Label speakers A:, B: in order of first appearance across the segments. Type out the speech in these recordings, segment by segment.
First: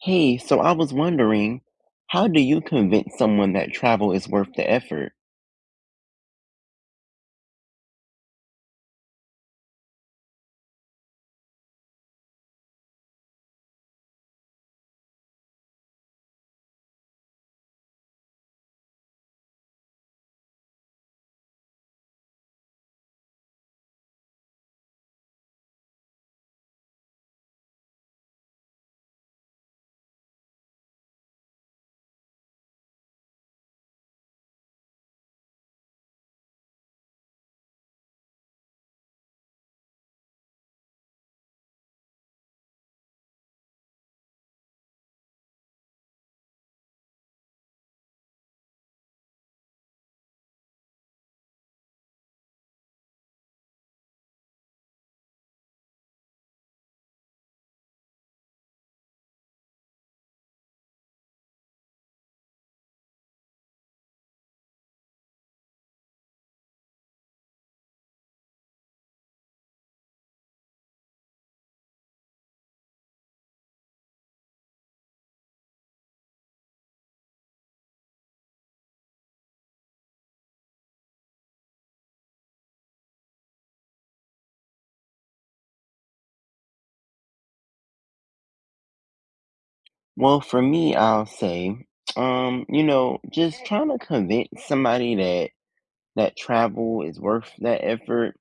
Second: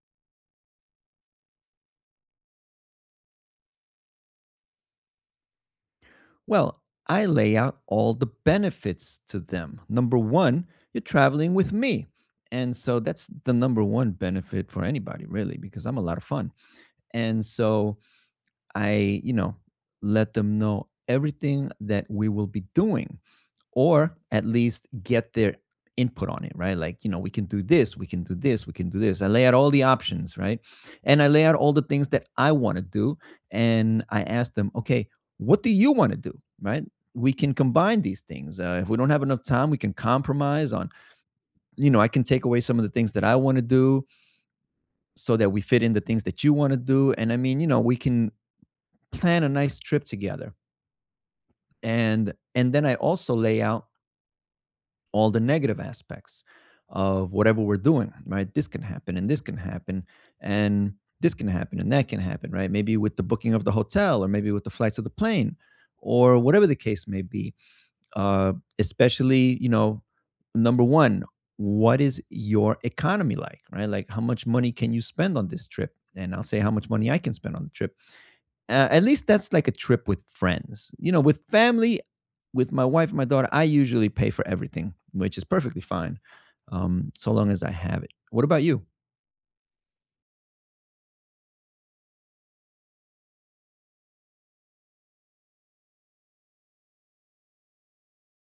A: Hey, so I was wondering, how do you convince someone that travel is worth the effort?
B: Well, I lay out all the benefits to them. Number one, you're traveling with me. And so that's the number one benefit for anybody, really, because I'm a lot of fun. And so I, you know, let them know everything that we will be doing, or at least get their input on it, right? Like, you know, we can do this, we can do this, we can do this. I lay out all the options, right? And I lay out all the things that I want to do. And I ask them, okay, what do you want to do, right? We can combine these things. If we don't have enough time, we can compromise on, I can take away some of the things that I want to do so that we fit in the things that you want to do. And I mean, you know, we can plan a nice trip together. And then I also lay out all the negative aspects of whatever we're doing, right? This can happen and this can happen and this can happen and that can happen, right? Maybe with the booking of the hotel or maybe with the flights of the plane or whatever the case may be. Uh, Especially, you know, number one, what is your economy like, right? Like, how much money can you spend on this trip? And I'll say how much money I can spend on the trip, at least that's like a trip with friends. You know, with family, with my wife and my daughter, I usually pay for everything, which is perfectly fine, so long as I have it. What about you?
A: Well, for me, I'll say, you know, just trying to convince somebody that travel is worth that effort.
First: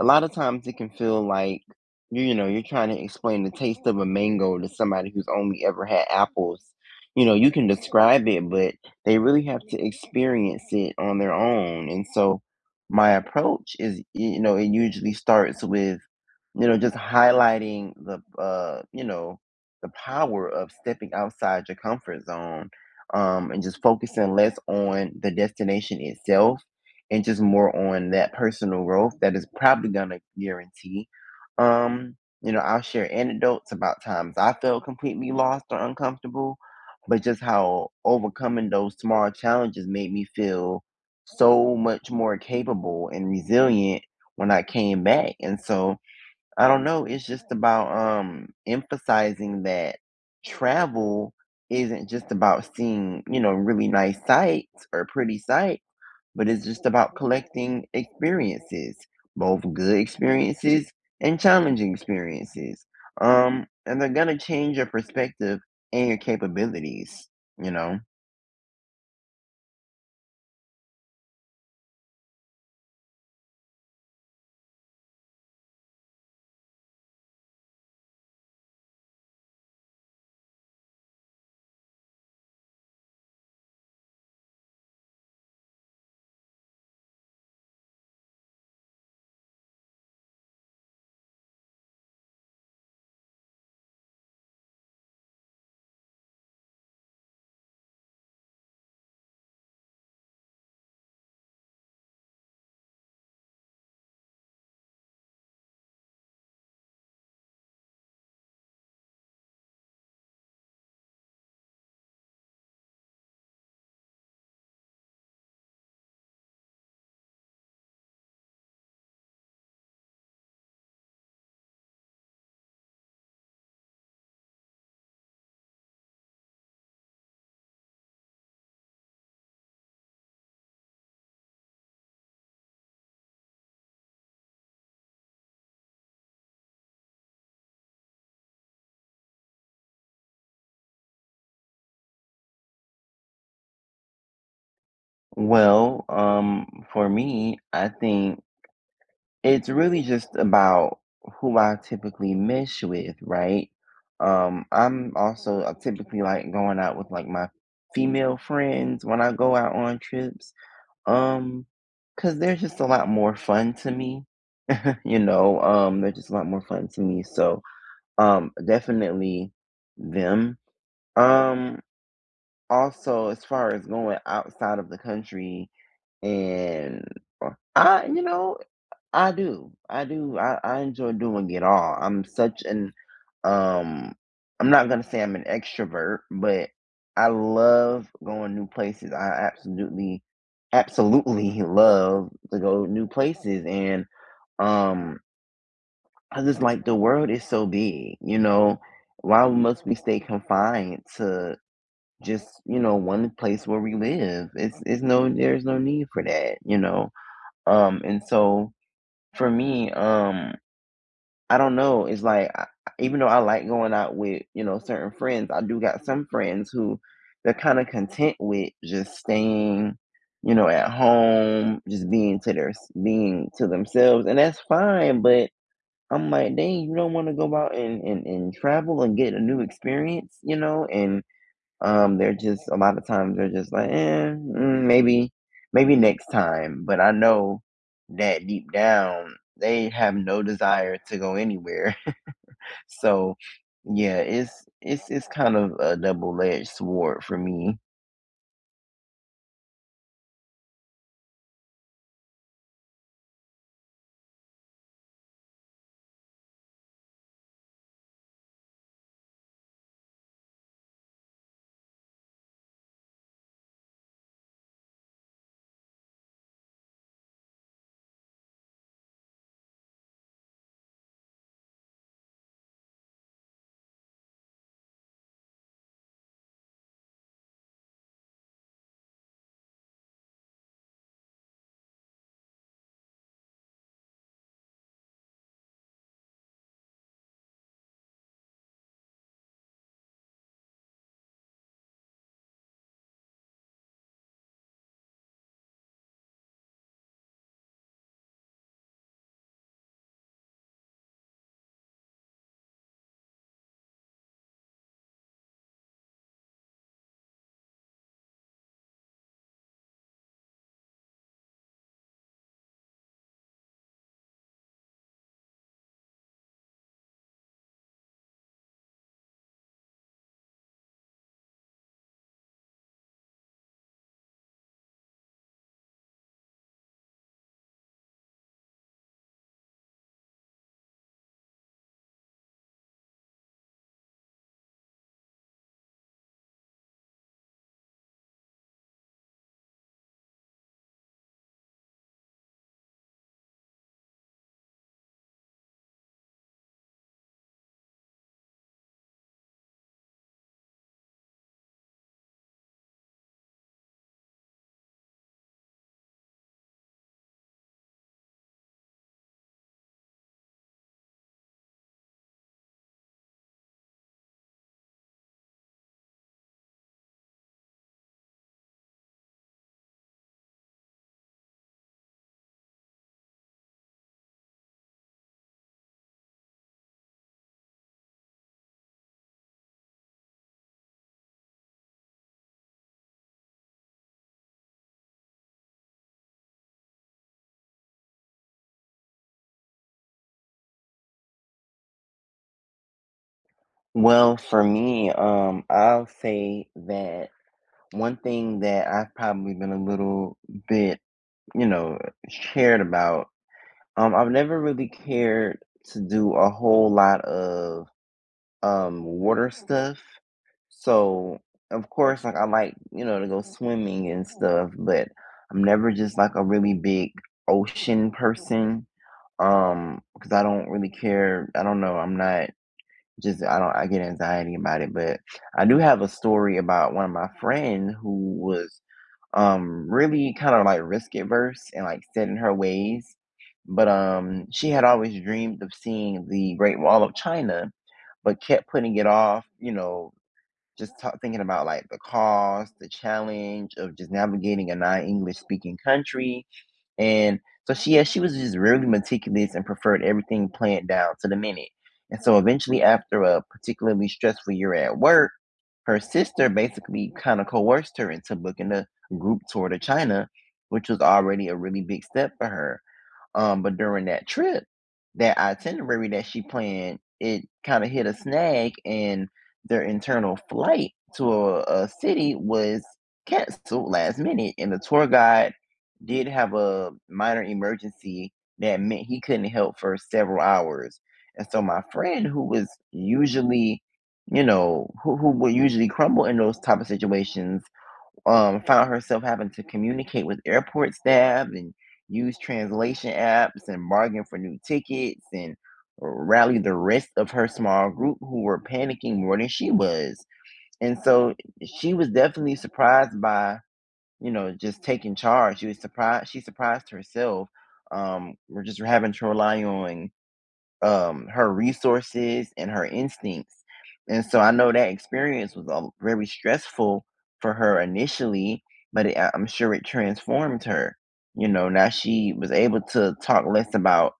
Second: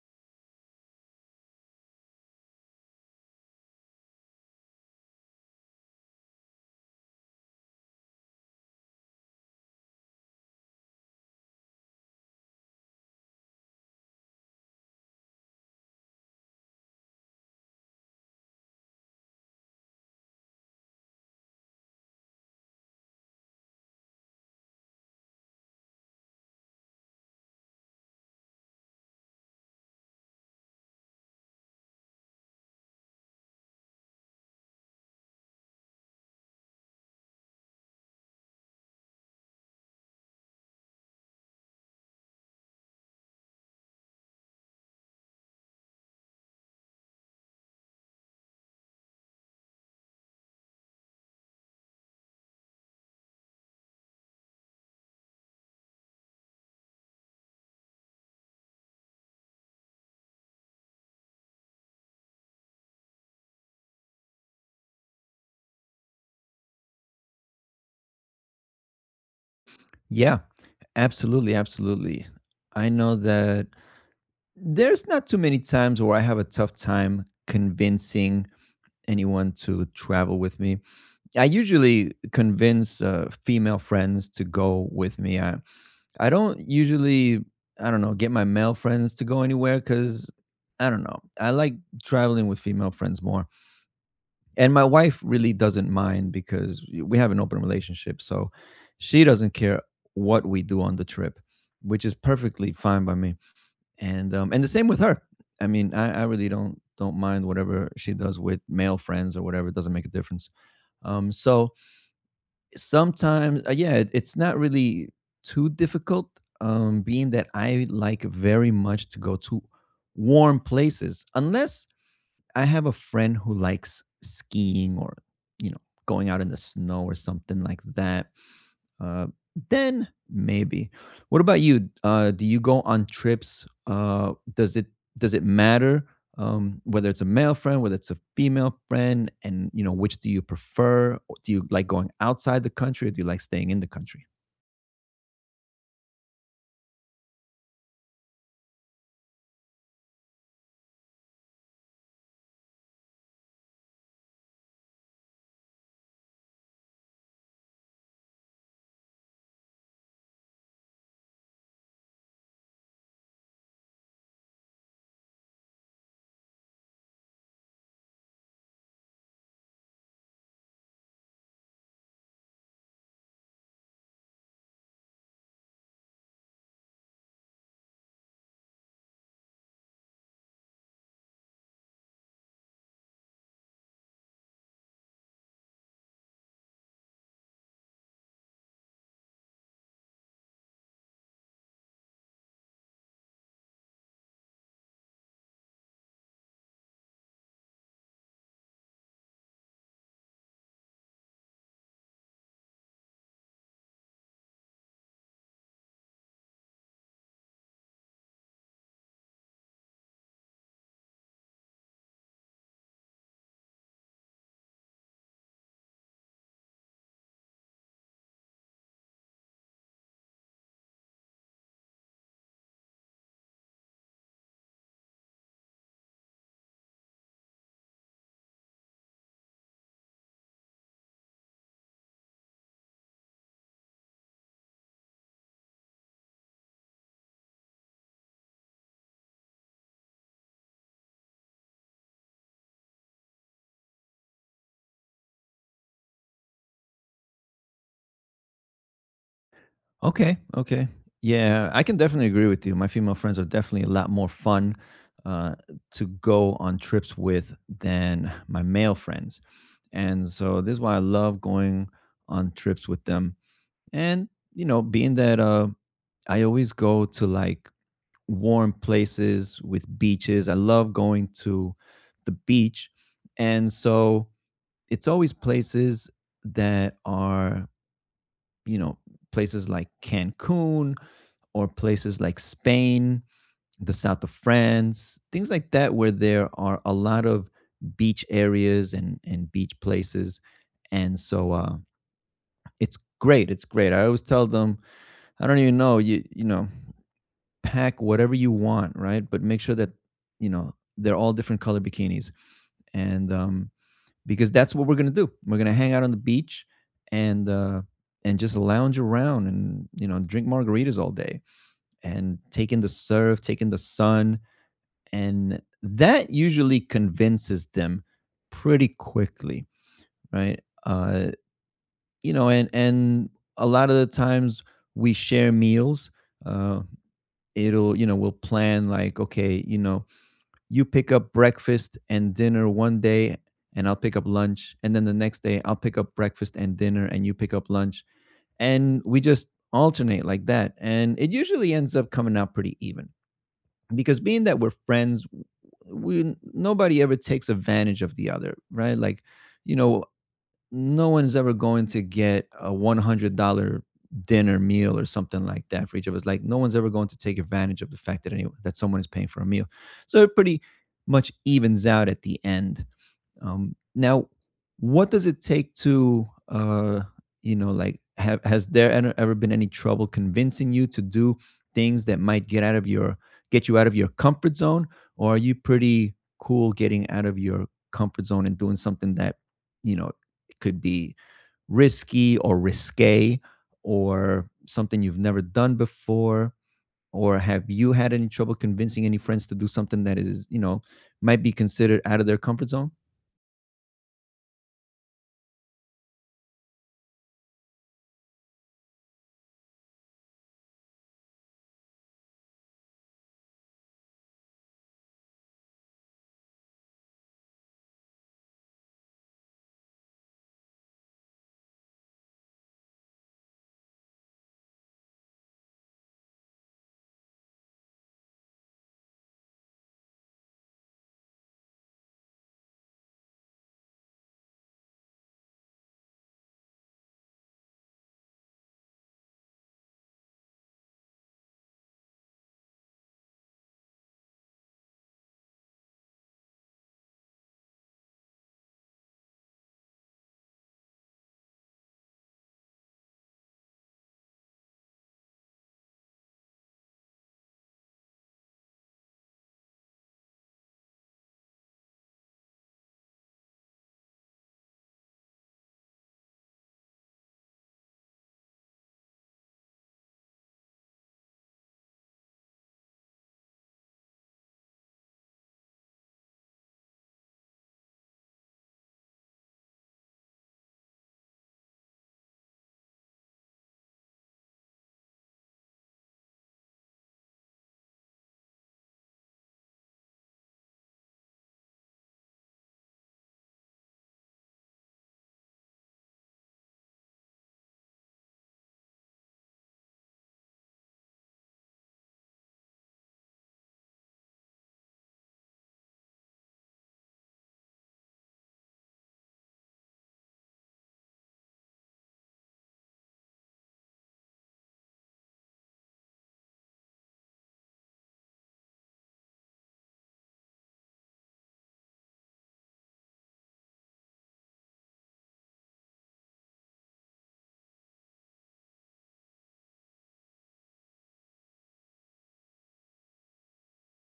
A: A lot of times it can feel like you know, you're trying to explain the taste of a mango to somebody who's only ever had apples. You know, you can describe it, but they really have to experience it on their own. And so my approach is, you know, it usually starts with you know, just highlighting the, you know, the power of stepping outside your comfort zone, and just focusing less on the destination itself and just more on that personal growth that is probably gonna guarantee. Um, you know, I'll share anecdotes about times I felt completely lost or uncomfortable, but just how overcoming those small challenges made me feel so much more capable and resilient when I came back. And so, I don't know, it's just about, emphasizing that travel isn't just about seeing, you know, really nice sights or pretty sights, but it's just about collecting experiences, both good experiences and challenging experiences. And they're gonna change your perspective and your capabilities, you know?
B: Yeah, absolutely, absolutely. I know that there's not too many times where I have a tough time convincing anyone to travel with me. I usually convince female friends to go with me. I don't usually, I don't know, get my male friends to go anywhere because I don't know. I like traveling with female friends more. And my wife really doesn't mind because we have an open relationship. So she doesn't care what we do on the trip, which is perfectly fine by me. And the same with her. I mean, I really don't mind whatever she does with male friends or whatever. It doesn't make a difference. So sometimes yeah, it's not really too difficult, being that I like very much to go to warm places, unless I have a friend who likes skiing or, you know, going out in the snow or something like that. uh, then maybe. What about you? Do you go on trips? Does it matter, whether it's a male friend, whether it's a female friend, and you know which do you prefer? Or do you like going outside the country, or do you like staying in the country?
A: Well, for me, I think it's really just about who I typically mesh with, right? I typically like going out with like my female friends when I go out on trips. um, because 'cause they're just a lot more fun to me, you know. They're just a lot more fun to me. So, definitely them. Um, also as far as going outside of the country and uh, I, you know, I do. I enjoy doing it all. I'm such an um I'm not gonna say I'm an extrovert, but I love going new places. I absolutely love to go new places. And um I just like the world is so big, you know. Why must we stay confined to just, you know, one place where we live? It's no There's no need for that, you know. And so for me, I don't know. It's like I, even though I like going out with you know certain friends, I do got some friends who they're kind of content with just staying, you know, at home, just being to themselves, and that's fine. But I'm like, dang, you don't want to go out and, and travel and get a new experience, you know? And they're just a lot of times they're just like, eh, mm, maybe next time. But I know that deep down they have no desire to go anywhere. So, yeah, it's kind of a double-edged sword for me.
B: Okay, okay, yeah, I can definitely agree with you. My female friends are definitely a lot more fun, uh, to go on trips with than my male friends, and so this is why I love going on trips with them. And you know, being that I always go to like warm places with beaches. I love going to the beach. And so it's always places that are, you know, places like Cancun or places like Spain, the south of France, things like that, where there are a lot of beach areas and beach places. And so it's great. It's great. I always tell them, I don't even know. Pack whatever you want, right? But make sure that, you know, they're all different color bikinis, and because that's what we're gonna do. We're gonna hang out on the beach and uh, and just lounge around and, you know, drink margaritas all day and take in the surf, take in the sun, and that usually convinces them pretty quickly, right? You know, and a lot of the times we share meals. Uh, It'll, you know, we'll plan like, okay, you know, you pick up breakfast and dinner one day and I'll pick up lunch, and then the next day I'll pick up breakfast and dinner and you pick up lunch, and we just alternate like that, and it usually ends up coming out pretty even, because being that we're friends, we nobody ever takes advantage of the other, right? Like, you know, no one's ever going to get a $100 dinner meal or something like that for each of us. Like no one's ever going to take advantage of the fact that anyone that someone is paying for a meal. So it pretty much evens out at the end. Now, what does it take to, like, has there ever been any trouble convincing you to do things that might get you out of your comfort zone, or are you pretty cool getting out of your comfort zone and doing something that, you know, it could be risky or risque or something you've never done before? Or have you had any trouble convincing any friends to do something that is, you know, might be considered out of their comfort zone?
A: Well, for me, I'll say that one thing that I've probably been a little bit, you know, scared about, I've never really cared to do a whole lot of water stuff. So, of course, like I like, you know, to go swimming and stuff, but I'm never just like a really big ocean person. Because I don't really care. I don't know, I'm not just I don't I get anxiety about it, but I do have a story about one of my friend who was, really kind of, like, risk averse and, like, set in her ways, but, she had always dreamed of seeing the Great Wall of China, but kept putting it off, you know, just ta thinking about, like, the cost, the challenge of just navigating a non-English speaking country, and so she yeah, she was just really meticulous and preferred everything planned down to the minute. And so eventually after a particularly stressful year at work, her sister basically kind of coerced her into booking a group tour to China, which was already a really big step for her. But during that trip, that itinerary that she planned, it kind of hit a snag, and their internal flight to a city was canceled last minute. And the tour guide did have a minor emergency that meant he couldn't help for several hours. And so my friend, who was usually, you know, who would usually crumble in those type of situations, found herself having to communicate with airport staff and use translation apps and bargain for new tickets and rally the rest of her small group who were panicking more than she was. And so she was definitely surprised by, you know, just taking charge. She was surprised. She surprised herself. We're just having to rely on her resources and her instincts. And so I know that experience was very stressful for her initially, but I'm sure it transformed her. You know, now she was able to talk less about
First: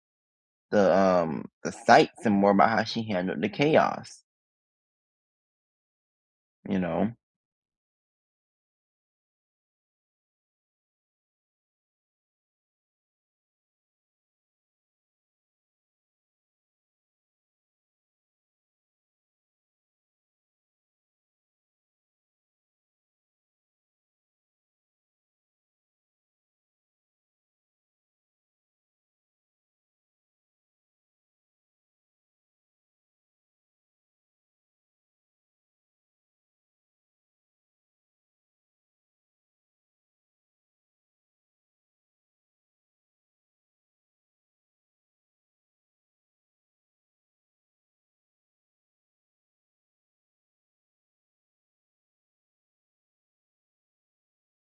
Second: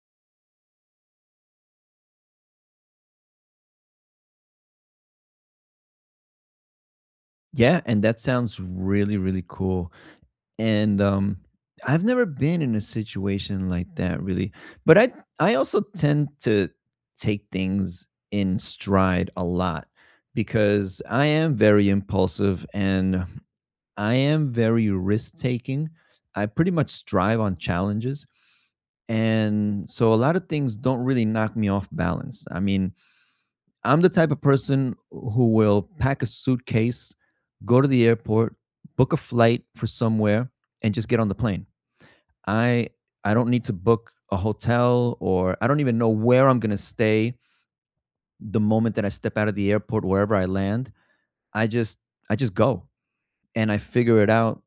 A: the sights and more about how she handled the chaos. You know.
B: Yeah, and that sounds really really cool, and I've never been in a situation like that really, but I also tend to take things in stride a lot because I am very impulsive and I am very risk taking. I pretty much strive on challenges. And so a lot of things don't really knock me off balance. I mean, I'm the type of person who will pack a suitcase, go to the airport, book a flight for somewhere, and just get on the plane. I I don't need to book a hotel or I don't even know where I'm gonna stay the moment that I step out of the airport, wherever I land. I just I just go and I figure it out,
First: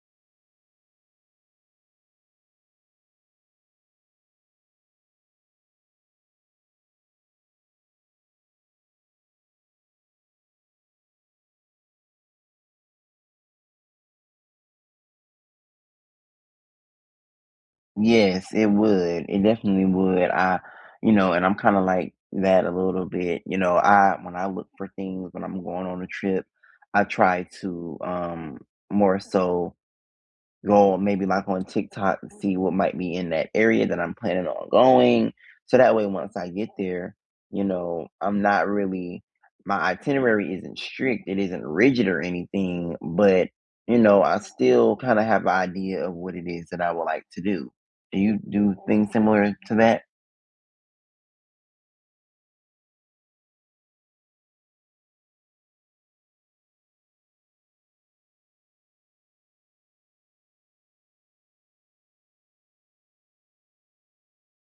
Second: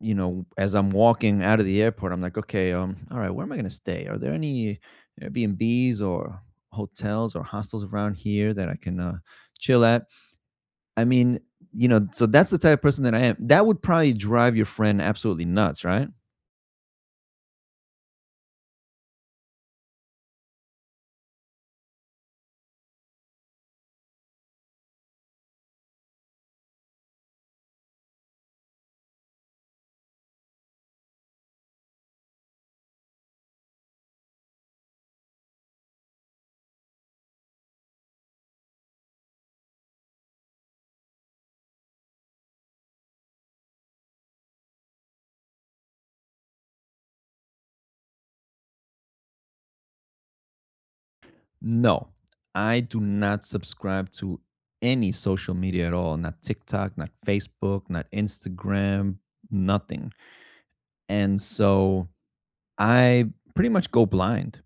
B: you know, as I'm walking out of the airport, I'm like, okay, all right, where am I gonna stay? Are there any Airbnbs or hotels or hostels around here that I can, chill at? I mean, you know, so that's the type of person that I am. That would probably drive your friend absolutely nuts, right?
A: Yes, it would. It definitely would. I, you know, and I'm kind of like that a little bit. You know, I when I look for things when I'm going on a trip, I try to more so go maybe like on TikTok and see what might be in that area that I'm planning on going. So that way, once I get there, you know, I'm not really, my itinerary isn't strict, it isn't rigid or anything, but, you know, I still kind of have an idea of what it is that I would like to do. Do you do things similar to that?
B: No, I do not subscribe to any social media at all. Not TikTok, not Facebook, not Instagram, nothing. And so I pretty much go blind,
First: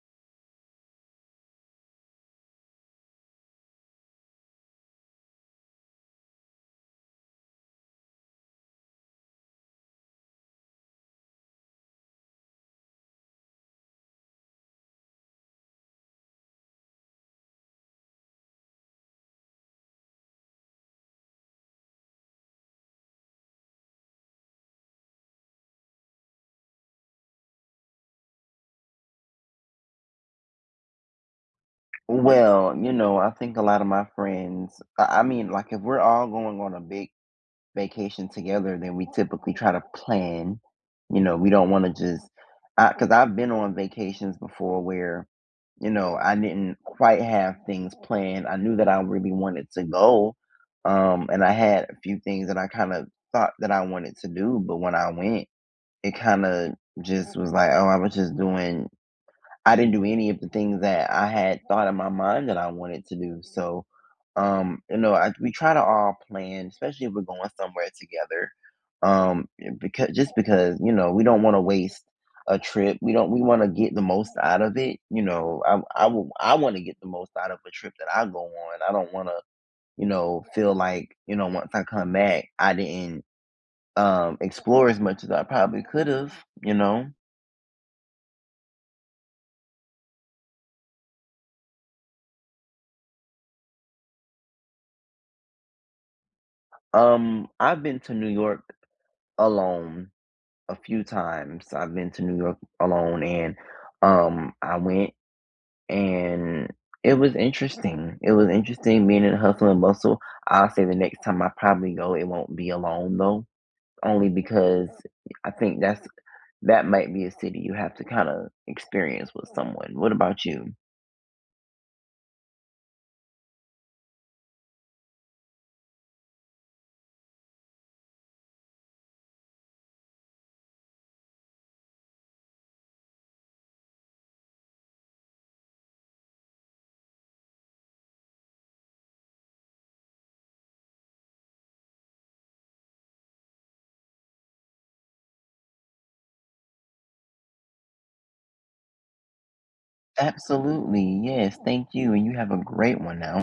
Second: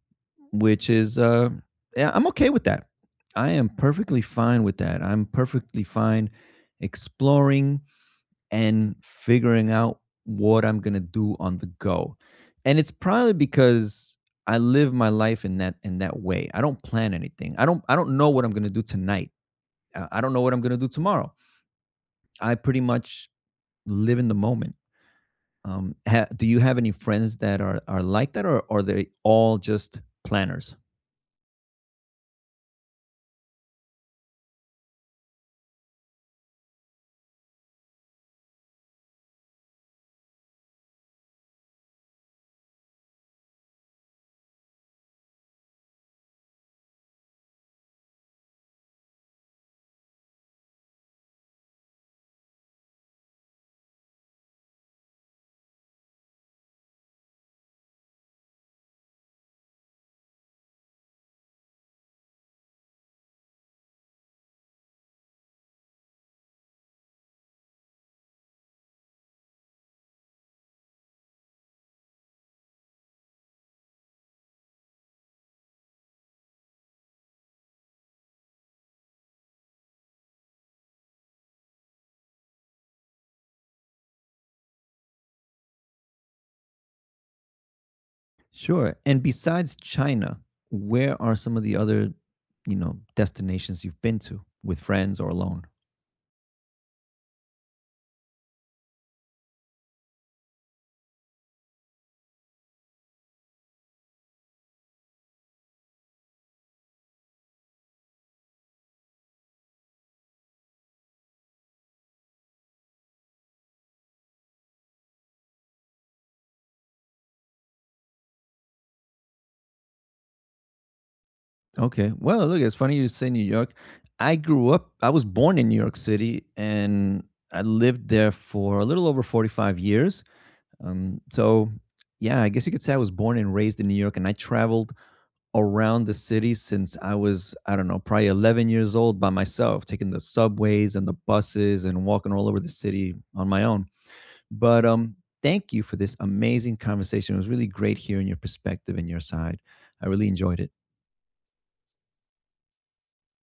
B: which is yeah, I'm okay with that. I am perfectly fine with that. I'm perfectly fine exploring and figuring out what I'm going to do on the go. And it's probably because I live my life in that way. I don't plan anything. I don't know what I'm going to do tonight. I don't know what I'm going to do tomorrow. I pretty much live in the moment. Ha Do you have any friends that are like that, or are they all just planners?
A: Well, you know, I think a lot of my friends, I mean, like if we're all going on a big vacation together, then we typically try to plan. You know, we don't want to just because I've been on vacations before where, you know, I didn't quite have things planned. I knew that I really wanted to go, and I had a few things that I kind of thought that I wanted to do, but when I went, it kind of just was like, oh, I was just doing I didn't do any of the things that I had thought in my mind that I wanted to do. So, you know, I, we try to all plan, especially if we're going somewhere together. Um, because just because you know we don't want to waste a trip. We don't. We want to get the most out of it. You know, I want to get the most out of a trip that I go on. I don't want to you know feel like you know once I come back I didn't explore as much as I probably could have. You know,
B: Sure. And besides China, where are some of the other, you know, destinations you've been to with friends or alone?
A: I've been to New York alone a few times. I've been to New York alone and I went and it was interesting. It was interesting being in hustle and bustle. I'll say the next time I probably go, it won't be alone though, only because I think that might be a city you have to kind of experience with someone. What about you?
B: Okay. Well, look, it's funny you say New York. I was born in New York City and I lived there for a little over 45 years. So, yeah, I guess you could say I was born and raised in New York, and I traveled around the city since I was, I don't know, probably 11 years old by myself, taking the subways and the buses and walking all over the city on my own. But thank you for this amazing conversation. It was really great hearing your perspective and your side. I really enjoyed it.
A: Absolutely. Yes. Thank you. And you have a great one now.